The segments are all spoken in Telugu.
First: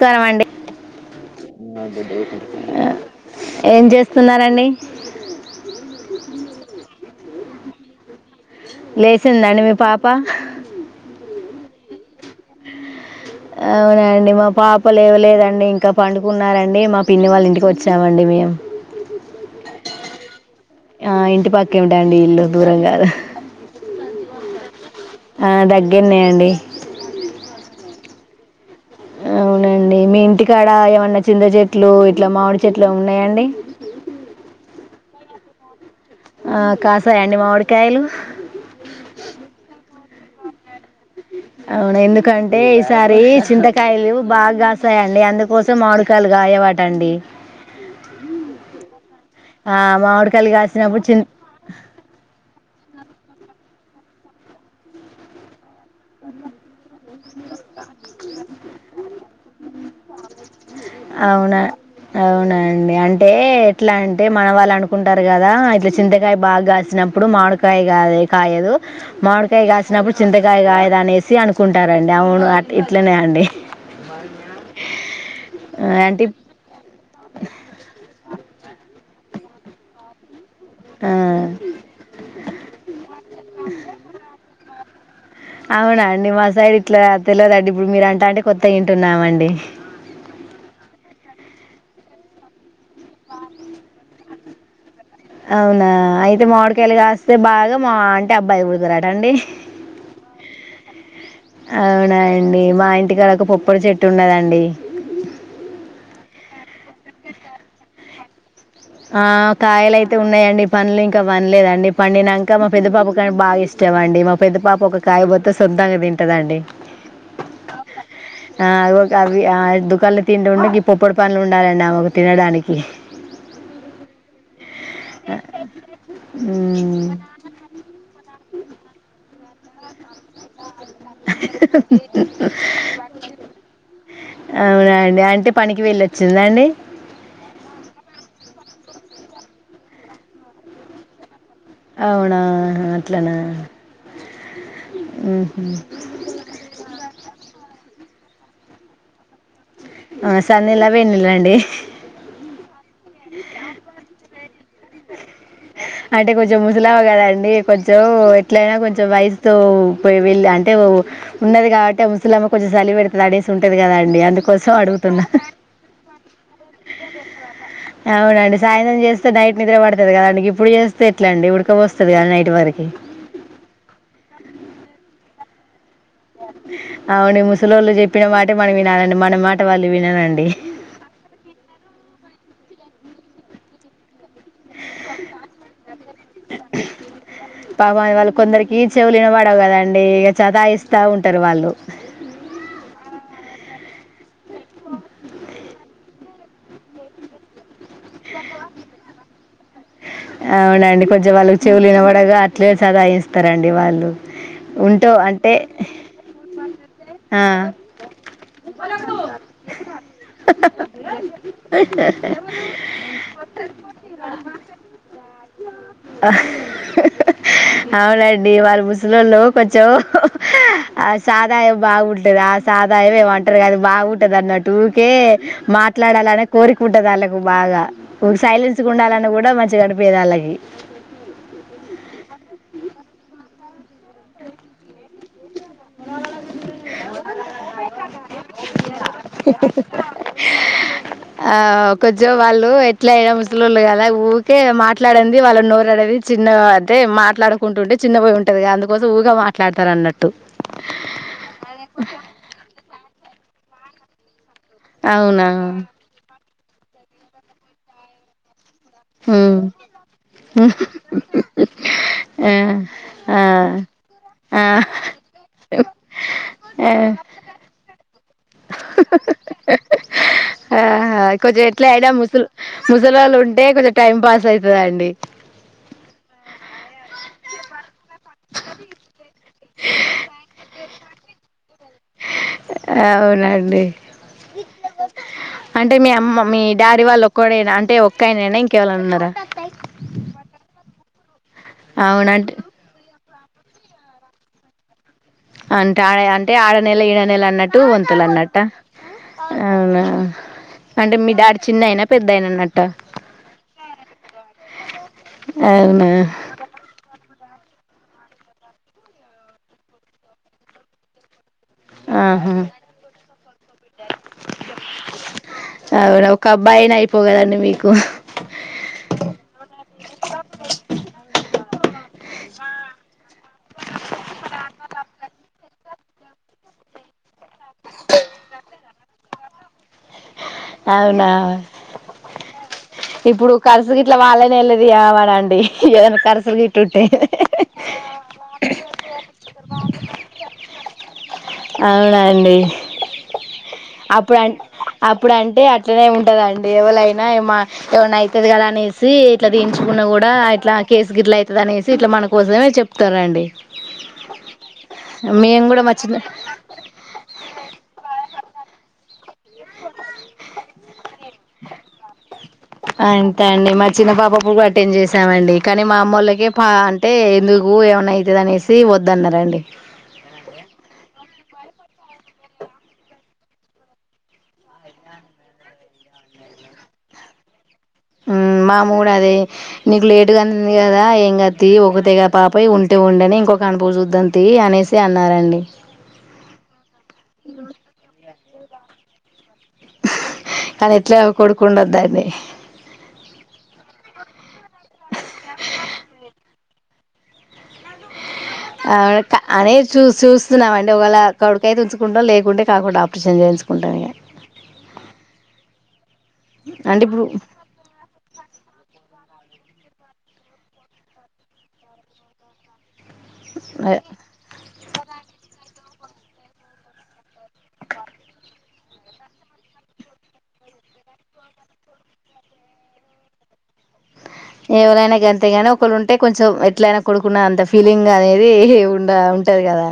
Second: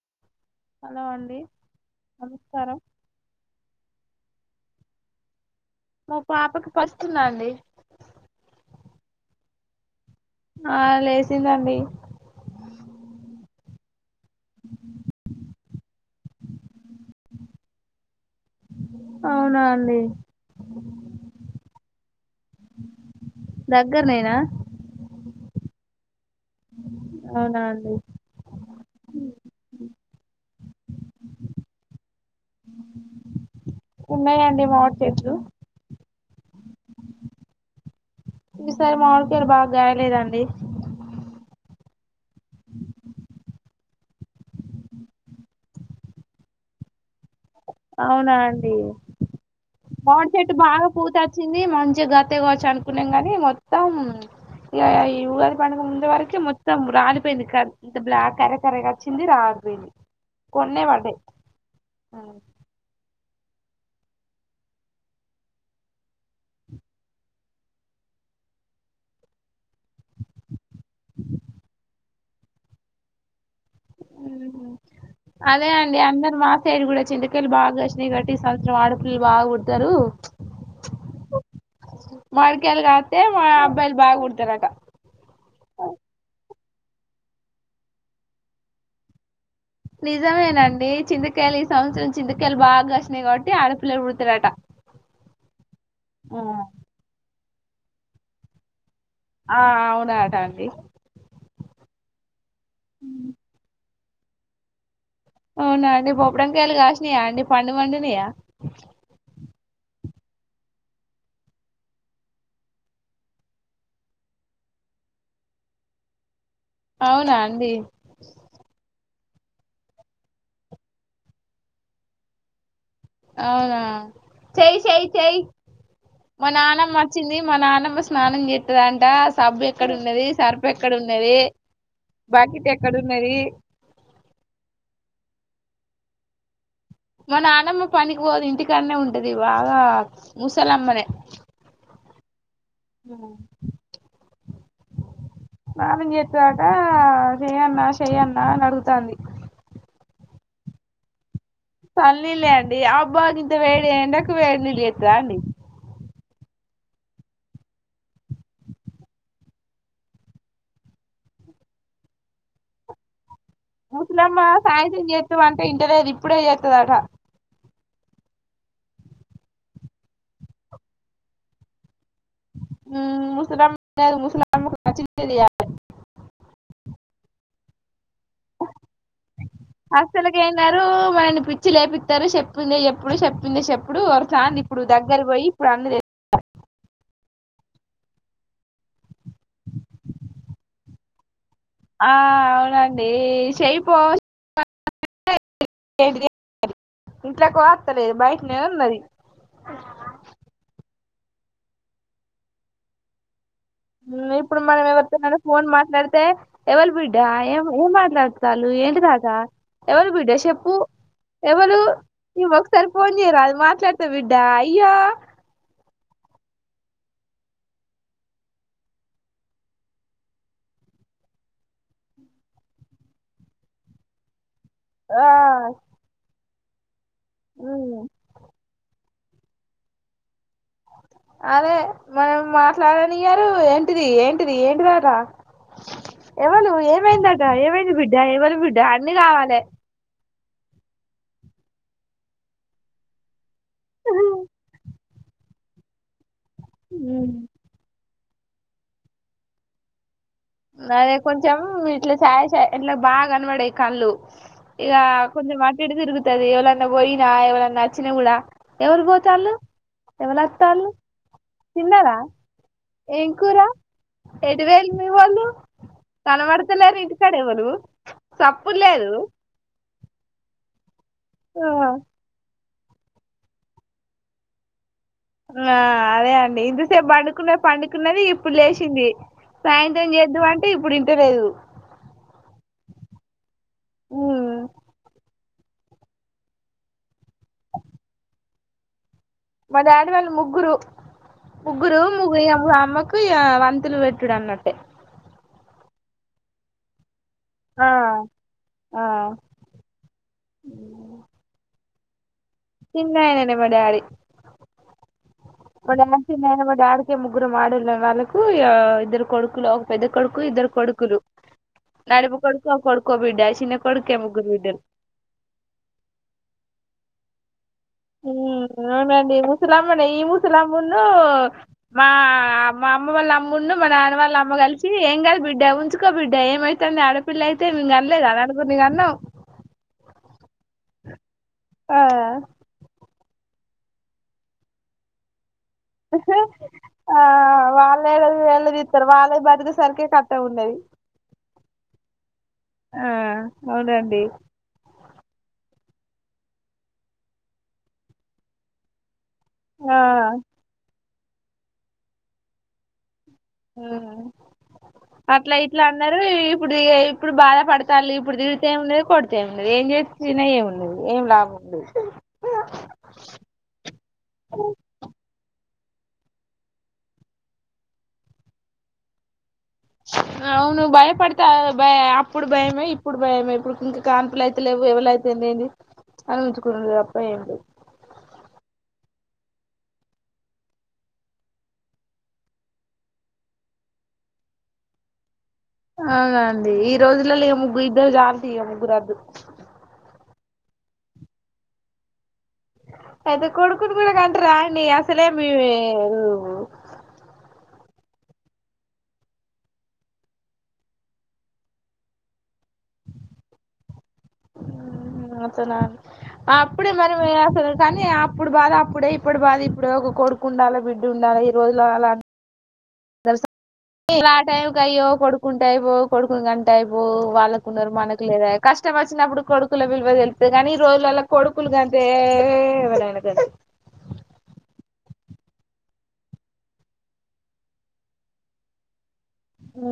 నమస్కారం అండి హలో అండి నమస్కారం ఏం చే స్తున్నారండి మా పాపకి పస్తుందా అండి లేసిందండి మీ పాప ఆ లేసిదండి అవునండి మా పాప లేదండి ఇంకా ఇంకా పండుకున్నారండి మా పిన్ని వాళ్ళ ఇంటికి వచ్చామండి మేము అవునా అండి ఆ ఇంటి పక్కేమిటండి ఇల్లు దూరం కాదు దగ్గరనేనా ఆ దగ్గర్నె అవునాండి అవునండి మీ ఇంటికాడ ఏమన్నా చింద చెట్లు ఇట్లా మామిడి చెట్లా ఉన్నాయండి ఉన్నాయండి మామిడి చెట్లు ఆ, కాసాయండి మామిడికాయలు ఈసారి మామిడి కాయలు బాగా కాయలేదండి అవునా ఎందుకంటే ఈసారి చింతకాయలు బాగాస్తాయండి అందుకోసం మామిడి కాయలు కాయవటండి అవునా అండి ఆ, మామిడి మామిడికాయలు చెట్టు బాగా కాసినప్పుడు చింత పూతోచింది మంచిగ గట్టిగ కోయచ్చు అనుకున్నాంగాని మొత్తం మొత్తం ఇ ఇగా పండు ముంద వరక మొత్తం రాలిపోయిందింత బ్లా కర్ర కర్రగా వచ్చింది రాలిపోయింది కొన్నే పడ్డాయి అవునా అండి అంటే ఎట్లా అంటే మన వాళ్ళు అనుకుంటారు కదా ఇట్లా చింతకాయ బాగాసినప్పుడు మామిడికాయ కాద కాయదు మామిడికాయ కాసినప్పుడు చింతకాయ కాయదు అనేసి అనుకుంటారండి అవును అట్లా ఇట్లనే అండి ఉహు అదే ఆ, అండి అంటే అందరు ఇప్- మా సైడ్ కూడా చిందుకెల్ళి బాగా వచ్చినయి గట్టిగ సంవత్సరం ఆడు పిల్లలు బాగా పుట్టారు ఆ మాడికాయలు కాస్తే మా అబ్బాయిలు బాగా పుడతారు అట అవునా అండి మా సైడ్ ఇట్లా తెలవదు అండి ఇప్పుడు మీరు అంటా ఉంటే కొత్తగా వింటున్నాము అండి నిజమేనండి చింతకాయలు ఈ సంవత్సరం చింతకాయలు బాగా కాసినాయి కాబట్టి ఆడపిల్లలు పు డతారు అట అవునా అయితే మాడికాయలు కాస్తే బాగా మా అంటే అబ్బాయి పుడతారు అట అండీ ఆ అవునాట అండి అవునాండి మా ఇంటికాడ ఒక కొబ్బరి చెట్టు ఉన్నదండీ అవునా అండి బొబ్డంకాయలు కాసినయా అండి పండు పండునీయా ఆ కాయలయితే ఉన్నాయండిపండ్లు ఇంకా పన్లేదండి. పండినంక మా పెద్ద పాప కాని బాగా ఇష్టం. ఏమొండి మా పెద్ద పాప ఒక కాయ కోత్తే శుద్ధంగా తింటదండి అవునా అండి ఆ! ఒక అవి ఆ దుకాణలు తిండింటే గి పొప్పుడి పండ్లు ఉండాలండి ఆమెకు తినడానికి అవునా చేయి చేయి చేయి మా నానమ్మ హ్మ్. వచ్చింది మా నానమ్మ స్నానం చేత్తదంట సబ్బు ఎక్కడు న్నది సర్ఫ్ ఎక్కడ ఉన్నది బకెట్ ఎక్కడ ఉన్నది అవునా అండి అంటే పనికి వెళ్ళొచ్చిందండి మ నానమ్మ పనికి పోదు ఇంటికాడనే ఉంటది బాగా ముసలమ్మనే అవునా అట్లనా హుహు. స్నానం చేత్తదట చేయాలనా చేయాల్నా అని అడుగుతంది ఆ సన్నీల్లా వేడినీళ్లండి సల్నీలే అండి అబ్బా గింత వేడి ఎండకు వేడినీలు చేస్తారా అండి అంటే కొంచెం ముసలామె కదండి కొంచెం ఎట్లయినా కొంచెం వయసుతో పో వెళ్ళి అంటే ఉన్నది కాబట్టి ముసల్మ కొంచెం సలి పెడతుది అడే ఉంటేది కదా అండి ముసలమ్మ అందుకోసం సాయంత్రం అడుగుతున్నా చేత్తం అంటే ఇంటలేదు ఇప్పుడే చేత్తదట అవునండి సాయ్రం చేస్తే నైట్ నిద్ర పడుతుంది కదండి ఇప్పుడు చేస్తే ఎట్ల అండి ఉడక పోస్తది సకదా నైట్ వరకి ఖచలి అవును ముసలోళ్ళు చెప్పి చెప్పిన మాట మనం వినాలండి మన మాట వాళ్ళు వినరాండి అస్సలకైనారు మనల్ని పిచ్చి లేపిత్తారు చెప్పిందే చెప్పుడు చెప్పిందే చెప్పుడు ఒకసారి ఇప్పుడు దగ్గర పోయి ఇప్పుడు అన్న తె పాప వాళ్ళు కొందరికి చెవులు వినపడవు కదండి ఇక సత్తా ఇస్తా ఉంటారు వాళ్ళకి ఆ అవునండి చేయిపో ఇంట్లాకి వస్తలేదు బయటనే ఉన్నది అవునండి కొంచెం వాళ్ళకి చెవులునవాడగా అట్లే సత్తాస్తారు సత్తాస్తారండి వాళ్ళు ఉమ్ ఇప్పుడు ఉంటో అంటే ఎవల్ బిడ్డా ఆ ఏం ఏం మాట్లాడుతాలు ఏంటి తాకా ఎవల్ బిడ్డ చెప్పు ఎవరు నువవు ఒకసారి ఫోన్ చేయరా మాట్లాడితే బిడ్డా అయ్యో ఆ అవునండి వాళ్ళ ముసలోళ్ళు కొంచెం ఆ సాదా బాగుంటది ఆ సదాయం ఏమంటారు కాది బాగుంటది అన్నట్టుకే ఉకే ఆ మాట్లాడాలని కోరిక ఉంటది ఆళ్ళకు బాగా ఉమ్ సైలెన్స్ ఉండాలని కూడా మంచిగా అనిపిదు ఆళ్ళకి అదే మనల్ని మాట్లాడానియారు ఏంటిది ఏంటిది ఏంటిద అట ఎవరు ఏమైందదా ఏమైంది బిడ్డ ఎవరు బిడ్డ అన్ని కావాలి ఆ కొంచె వాళ్ళు ఎట్ల అయినా ముసలోళ్లు కదా ఊరికే మాట్లా మాట్లాడండి వాళ్ళ నోరుడది చిన్న అదే ఉమ్ మాట్లాడుకుంటుంటే చిన్న పోయి ఉంటే టది అందుకోసం ఊగా మాట్లాడతారు అన్నట్టు అదే కొంచెం ఇట్లా చాయ ఇట్లా బాగా కనబడవి కళ్ళు ఇక అవునా కొంచెం అటూ ఇటు తిరుగతాది ఎవరన్నా పోయిన ఎవరేనా వచ్చిన కుడా ఎవరు పోతళ్ళు హ్మ్. ఎవరుతళ్ళు తిన్నారా ఆ ఆ ఏంకూరా ఆ ఎటుపోయినారు మీరు వాళ్ళు ఆ తలబడతలేరు ఇంటికాడ ఎవరు సప్పుడూ లేదు ఆహ కొంచెం ఎట్లా అయినా ముస ముసలి వాళ్ళు ఉంటే కొంచెం టైం పాస్ అవుతుందండి ఆ అదే అండి ఇంతసేపు పండుకున్నది పండుకున్నది ఇప్పుడు లేచింది సాయంత్రం చేద్దు అంటే ఇప్పుడు ఇంట లేదు స్ అవునండి ఉమ్ అంటే మీ అమ్మ మీ డాడీ వాళ్ళు ఒక్కడైనా అంటే ఒక్కేనైనా ఇంకెవైనా ఉన్నారా మా డాడీ వాళ్ళు ముగ్గురు ముగ్గురు అవునంటే అమ్మకు వంతులు పెట్టుడు అన్నట్టే అంటే ఆడ అంటే ఆడ నెల ఈడా నెలన్నట్టు ఆ వంతులు అన్నట్ట ఆ అవునా అంటే మీ డాడీ చిన్నయినా పెద్దయినా అన్నట్ట చిన్నయననే మా డాడీ మా అవునా డాడీ చిన్న మ డాడికి ముగ్గురు ముగ్గురం ఆడోళం వాళ్ళకు ఇద్దరు కొడుకులు ఒక పెద్ద కొడుకు ఇద్దరు కొడుకులు నడుపు ఆహా కొడుకో కొడుకో బిడ్డ చిన్న కొడుకే ముగ్గురు బిడ్డలు అవునా ఒక అబ్బాయి అయిపోగదండి మీకు ఉ అవునండి ముసలమ్మనే ఈ ముసలమ్మును మా మా అమ్మ వాళ్ళ అమ్ముండు మా నాన్న వాళ్ళ అమ్మ కలిసి ఏం కలి బిడ్డ ఉంచుకో బిడ్డ ఏమైతు అంది ఆడపిల అయితే అయితే నేను కానలేదా నలుగురిని కన్నావ్ స్ అవునా ఆ ఇప్పుడు ఖర్చు గిట్ల వాళ్ళనే వేలాదియామానండి ఆ వాళ్ళుళ వళ్ళదిస్తారు వాళ్ళ బతికే సరికిే శాఖగా ఉండది అవునండి అవునండి అప్పుడు అ అప్పుడు అంటే అట్లనే ఉంటదండి ఎవరైనా ఏమ ఎవన్నా అవుతది కదా అనేసి ఇట్లా ఆ దించుకున్న కూడా ఇట్లా కేసు గిట్ల అవుతుది అనేసి ఇట్లా మన కోసమే చెప్తారండి హ్మ్ అట్లా మేము కూడా ఇట్లా మా చిన్న అన్నారు ఇప్పుడు ఇప్పుడు బాధ పడతరూ ఇప్పుడు తిడితే కొడు ఏముడదు ఏం చేస్తిన ఏమిండదు ఏం లాభం ఉండదు ఆ అంతే అండి మా చిన్న పాపప్పుకు కూడా అటెంనే చేసామండి కానీ మా అమ్మళ్ళకి పా అంటే ఎందుకు ఏమన్నావుతుందినేసి వద్దన్నారండి అవును భయపడు భ అప్పుడు భయమే ఇప్పుడు భయమే ఇప్పుడు ఇంకా కాన్పులు అయితే లేవు ఎవలైతే లేంది అని ఉంచుకునుడూ తప్ప ఏం లేదు ఆ మామ్మ అదే నీకు లేటుగానింది కదా ఏం కాదు థీ ఒకటే పాప ఉంటే ఉండని ఇంకొ కణుపు చూద్దం తీ అనేసి అన్నారండి అవున అండి ఈ రోజులలో ఏ ముగ్గు ఇద్దరు చళ్ళు ముగ్గురద్దు అదే ఎట్లా కొడుకు ఉండదు దాన్ని అయితే కొడుకుని కూడా కంటరా అండి అసలే మీ ఆ అదే చూస్తున్నాం అండి ఒకవేళ కడుకాయితే ఉంచుకుంటాం లేకుంటే కాకుండా ఆపరేషన్ చేయ చూసుకుంటాం ఇగ అట్లానా అప్పుడే అంటే ఇప్పుడు మనం కానీ అప్పుడు బాధ అప్పుడే ఇప్పుడు బాధ ఇప్పుడు ఒక కొడుకు ఉండాలి బిడ్డ ఉండాలి ఈ రోజులు అలా ఆ టైంకి అయ్యో కొడుకుంటే అయిపోవు కొడుకుని కంటయిపో వాళ్ళ కొందరు మనకు లేరుఅయే కష్టం వచ్చినప్పుడు కొడుకుల విలువ తెళ్తే కానీ ఈ రోజులలో కొడుకులు కంటే ఎవలైనా తే ఎవలైనా గంతే నీ ఒకళ్ళు ఉంటే కొంచెం ఎట్లయినా కొడుకున్న అంత ఫీలింగ్ అనేది ఉండా ఉంటది కదా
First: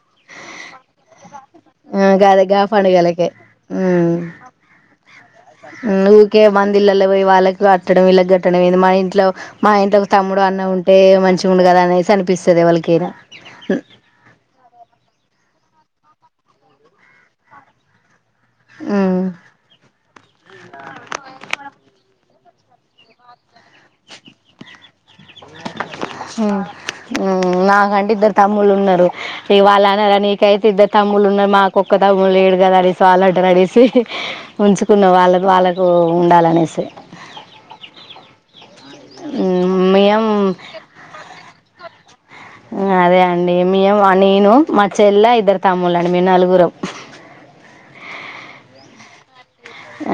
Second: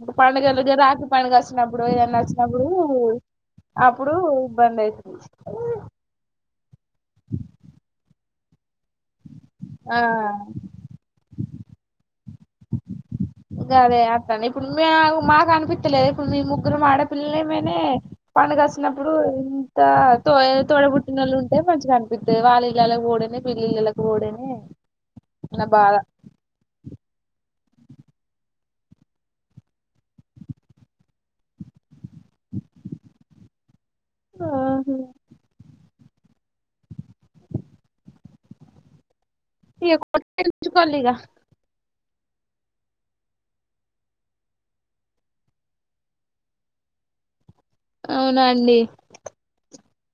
ప్పు పండగ రాత్ర పగాస్త వచ్చినప్పుడు ఆ ఏదన్నా గదే గా నచ్చినప్పుడు పండుగలకే అప్పుడు ఇబ్బంది అవుతుంది నువఊకే బంది ఇల్ల పోయి వాళ్ళకు కట్టడం ఇల్లా కట్టడం మా ఇంట్లో మా ఆ ఇంట్లో ఒక తమ్ముడు అన్న ఉంటే మంచి ఉండడు కదా అనేసి అనిపిస్తుంది వాళ్ళకైనా అదే అతను ఇప్పుడు మ మాకు అనిపించలేదు ఇప్పుడు మీ ముగ్గురు మా ఆడపిల్లని మేనే పండుగ వస్తుినప్పుడు మ్మ్ ఇంత తో తోడబుట్టినళ్ళు ఉంటే మంచిగా కనిపిస్తుంది వాగాలే వోడేనే పిల్లిలకు కూడానే నా బాగా నాకంటే ఇద్దరు తమ్ముళ్లు ఉన్నారు ఇ వాళ్ళ అనార నీకైతే ఇద్దరు తమ్ములు ఉన్నారు మాకు ఒక్క తము లేడు కద అడిసి వాళ్ళడ అడిసి ఉంచుకున్న వాళ్ళ వాళ్ళకు ఉండాలినేసి ఇక కొ మేం ఉంచుకోవాలిగ అదే అండి మేము నేను మా చెల్ల ఇద్దరు తమ్ముళ్ళ అండి మీ నలుగురు అవునాండి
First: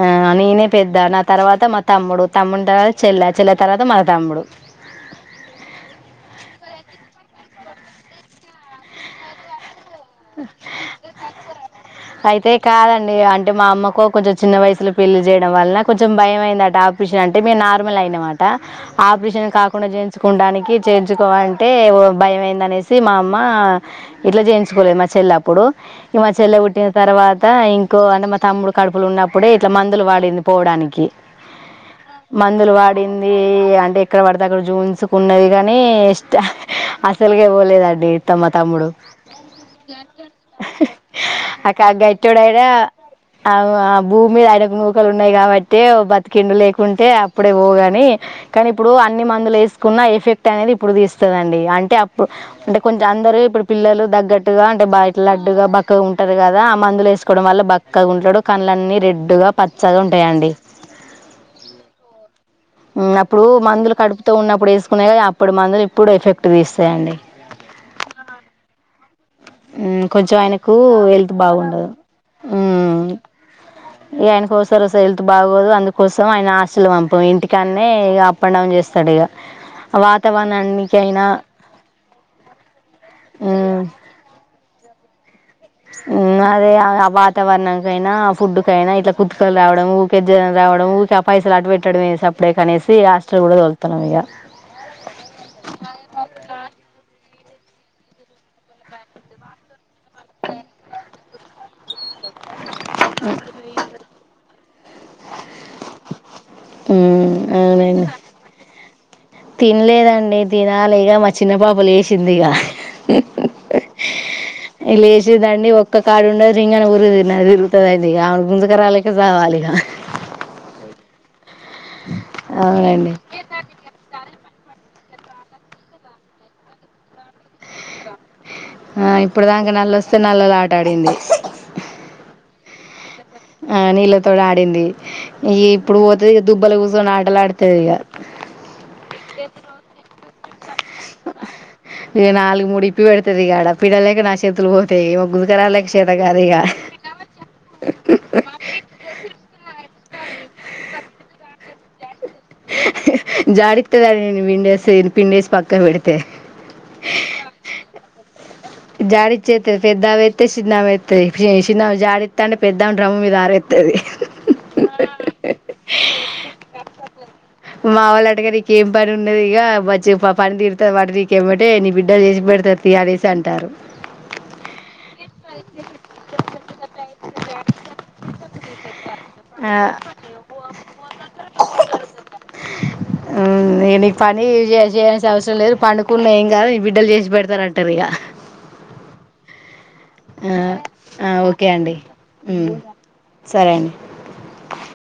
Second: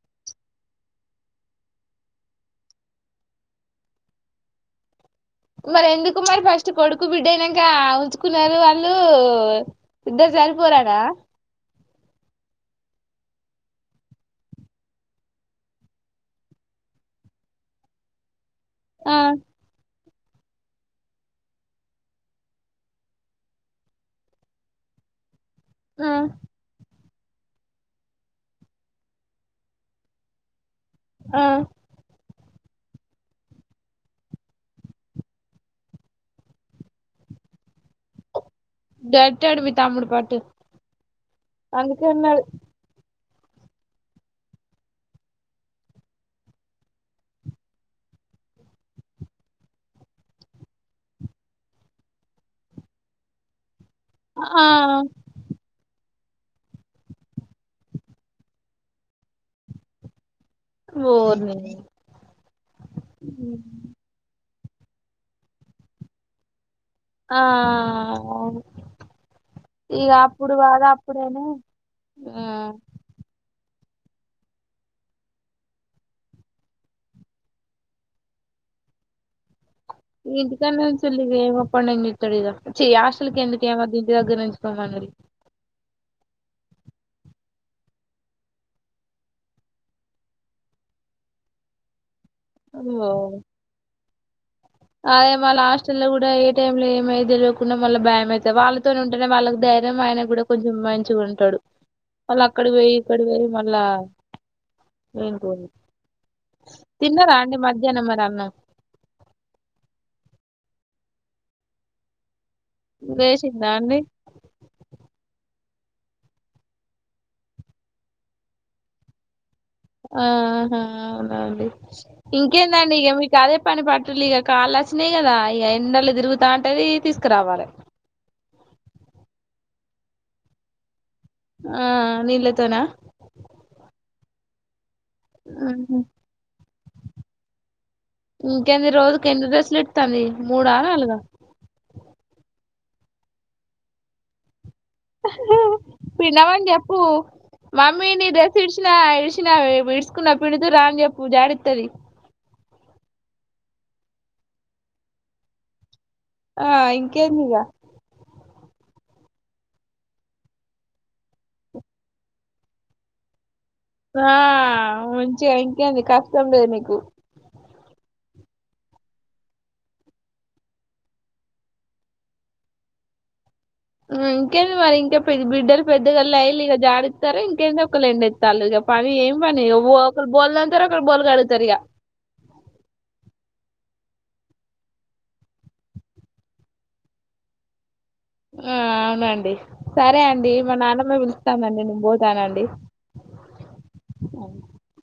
ఆ నేనే పెద్ద నా తర్వాత మా తమ్ముడు తమ్ముడి తర్వాత చెల్లె చెల్ల తర్వాత మా తమ్ముడు మరి ఎందుకు మరి ఫస్ట్ కొడుకు బిడ్డ అనాక ఉంచుకున్నారు వాళ్ళు ఇద్ద సరిపోరానా అ అయితే కాదండి అంటే మా అమ్మకు కొంచెం చిన్న వయసులో పెళ్లి చేయడం వలన కొంచెం భయంమైందట ఆపించిన అ నార్ల్ ఆ అం చేుకుడానికి చేర్ంచుకోవాలంటే భయ అయిందనేసి మా అమ్మ ఇట్లా చేయించు మచ్చెలా అప్పుడు ఆ ఈ మచెల్ ఉుట్టి తర్వాత ఇంకో అంటే మా తమ్ముడు కడుపులు ఉన్నప్పుడే ఇట్లా మందులు వాడింది పోవడానికి ఉమ్ మందులు వాడింది అంటే ఎక్కడ పడితే అక్కడ జూన్స్కున్నది కాని అసలు అబ్బో లేదు అండి తమ తమ్ముడు గట్టాడు మీ తమ్ముడు పట్టు అక్క అందుకే అన్నాడు గట్డయినా ఆ ఆ భూమి మీద ఆయనకు నూకలు ఉన్నాయి కాబట్టి బతికిం లేకుంటే అప్పుడే పోగాని కానీ ఇప్పుడు అన్ని మందులు వేసుకున్న ఎఫెక్ట్ అనేది ఇప్పుడు తీస్తుందిండి అంటే అప్పుడు అంటే కొంచెం అందరుూ ఇప్పుడు పిల్లలు ఆ తగ్గట్టుగాంటే బా ఇ లడ్డుగా బక్కగా ఉంట ట్టారు కదా ఆ మందులు వేసుకోవడం వల్ల బక్కగా ఉంటాడు కళ్లన్నీ రెడ్డుగా పచ్చగా ఉంటాయండి ఓరీనీ అప్పుడు మందులు కడుపుత ఉన్నప్పుడు వేసుకునే అప్పుడు మందులు ఇప్పుడు ఎఫెక్ట్ తీస్తారు ఆ ఇగ కొంచెం అప్పుడు ఆయనకు బాధ వెల్త్ అప్పుడేనే బాగుండదు ఆ ఇ ఆయన కోస ర హెల్త్ బాగోదు అందుకోసం ఆయన ఆస్టలు పంపం ఇంటికానేక అప్ అండ్ డౌన్ చేస్తాడు ఇగ ఇ దకా చల్ ఇ ఏమప్పం నిడు ఇదచ్చ హస్ల్ క ఎందకు ఏమ ద ఇ దగ్గర నుంచిుకోమనడి అదే ఆ వాతావరణంకైనా ఆ ఫుడ్ కైనా ఇట్లా కుతుకలు రావడం ఊకేజ రా వ పైసలు అటు పెట్టడం వే అప్పుడే కనేసి ఓ హాస్టల్ కూడా వొలుతాం ఇక అదే వాళ్ళ హాస్ట లో కూడా ఏ టైమ్ లో ఏమైద్యలు కు మళ్ల భయం అవుత వాళ్ళతోనే ఉంటేనే వాళ్ళకి ధైర్యం ఆయన కూడా కొంచెం మంచిగా ఉంటాడు వాళ్ళ అక్కడ పోయి ఇక్కడ పోయి మళ్ళా ఏంకోదు తిన్నారా అండి మధ్యాహ్నం అవునండి మర అన్నం తినలేదండి తినాలి ఇక మా చిన్న పాప లేచింది ఇక లేషిందా అండి లేచిందండి ఒక్క కాడ ఉండదు ఇం ఉరు తిరుతుందింది ఇక గుంజుకరాలెక చావలి ఇగ ఆహా అవునండి ఇంకేందండి ఇగ అవునండి మీకు అదే పని పట్టు లిగ కాళ్ళ వచ్చినాయి కదా ఈ ఎండలు తిరుగుతా ఉంటది తీస్కురావాలె ఆ ఇప్పుడు దాక నల్లొస్తే నల్లల ఆట ఆడింది ఆ నీళ్ళ తోనా ఆ నీళ్ళతోడి ఆడింది ఇ ఇప్పుడు ఉహు. పోతది ఇ దుబ్బలు కూర్చొని ఆటలు ఆడుతది ఇగ ఇంకేంది రోజుకి ఎన్ని డ్రెస్లు ఇడ్తంది మూడ నాలుగ ప్పి పెడతది ఇగాడ పిడలేక నా చేతులు పోత్ పిండమని చెప్పు మమ్మీ నీ డ్రెస్ ఇడిచిన విషిన ఈదుసుకున్న పిండుదుర అని చెప్పు జాడితది జాడిత్తద నేను విండేసి పిండేస్ పక్క వెడి ఆ ఇంకేందిగ జాడిచ్చే తది పెద్దవాయితే చిన్నమయితది షిన్న జాడితా పెద్దామె డ్రమ్ మీద ఆరే ఆ మంచిగా ఇంకేంది కష్టం లేదు నీకు మా వాళ్ళ అటగరికి ఏం పని ఉన్నది ఇగ వచ్చి పన్ దీరుతది వండ నీకేమటే నీ బిడ్డలు చేసి పె తర్ తీయ్యలేసి అంటారు ఇంకేంది మరి ఇంకా బిడ్డలు పెద్దగాళ్ళ అయి ఇగ జాడిత్తారు ఇంకేంది ఒక ఎండ్ తాలుగా పవి ఏ పనిగి ఆ బో ఒకల్ బోల్ అంటరు ఇకడ బోల్ కడుతారు ఇగ ఇగ నీకు పని జే జేయాల్సిన అవసరం లేదు పండుకున్న ఏం కాదు బిడ్డలు జేసి పెడతారంటారు ఇగ హ్మ్ అవునండి సరే అండి ఆ మా నాన్నమ్మ ఆ పిలుస్తా ఓకే దండి అండి నేను పోతానండి ఉమ్ సరే అండి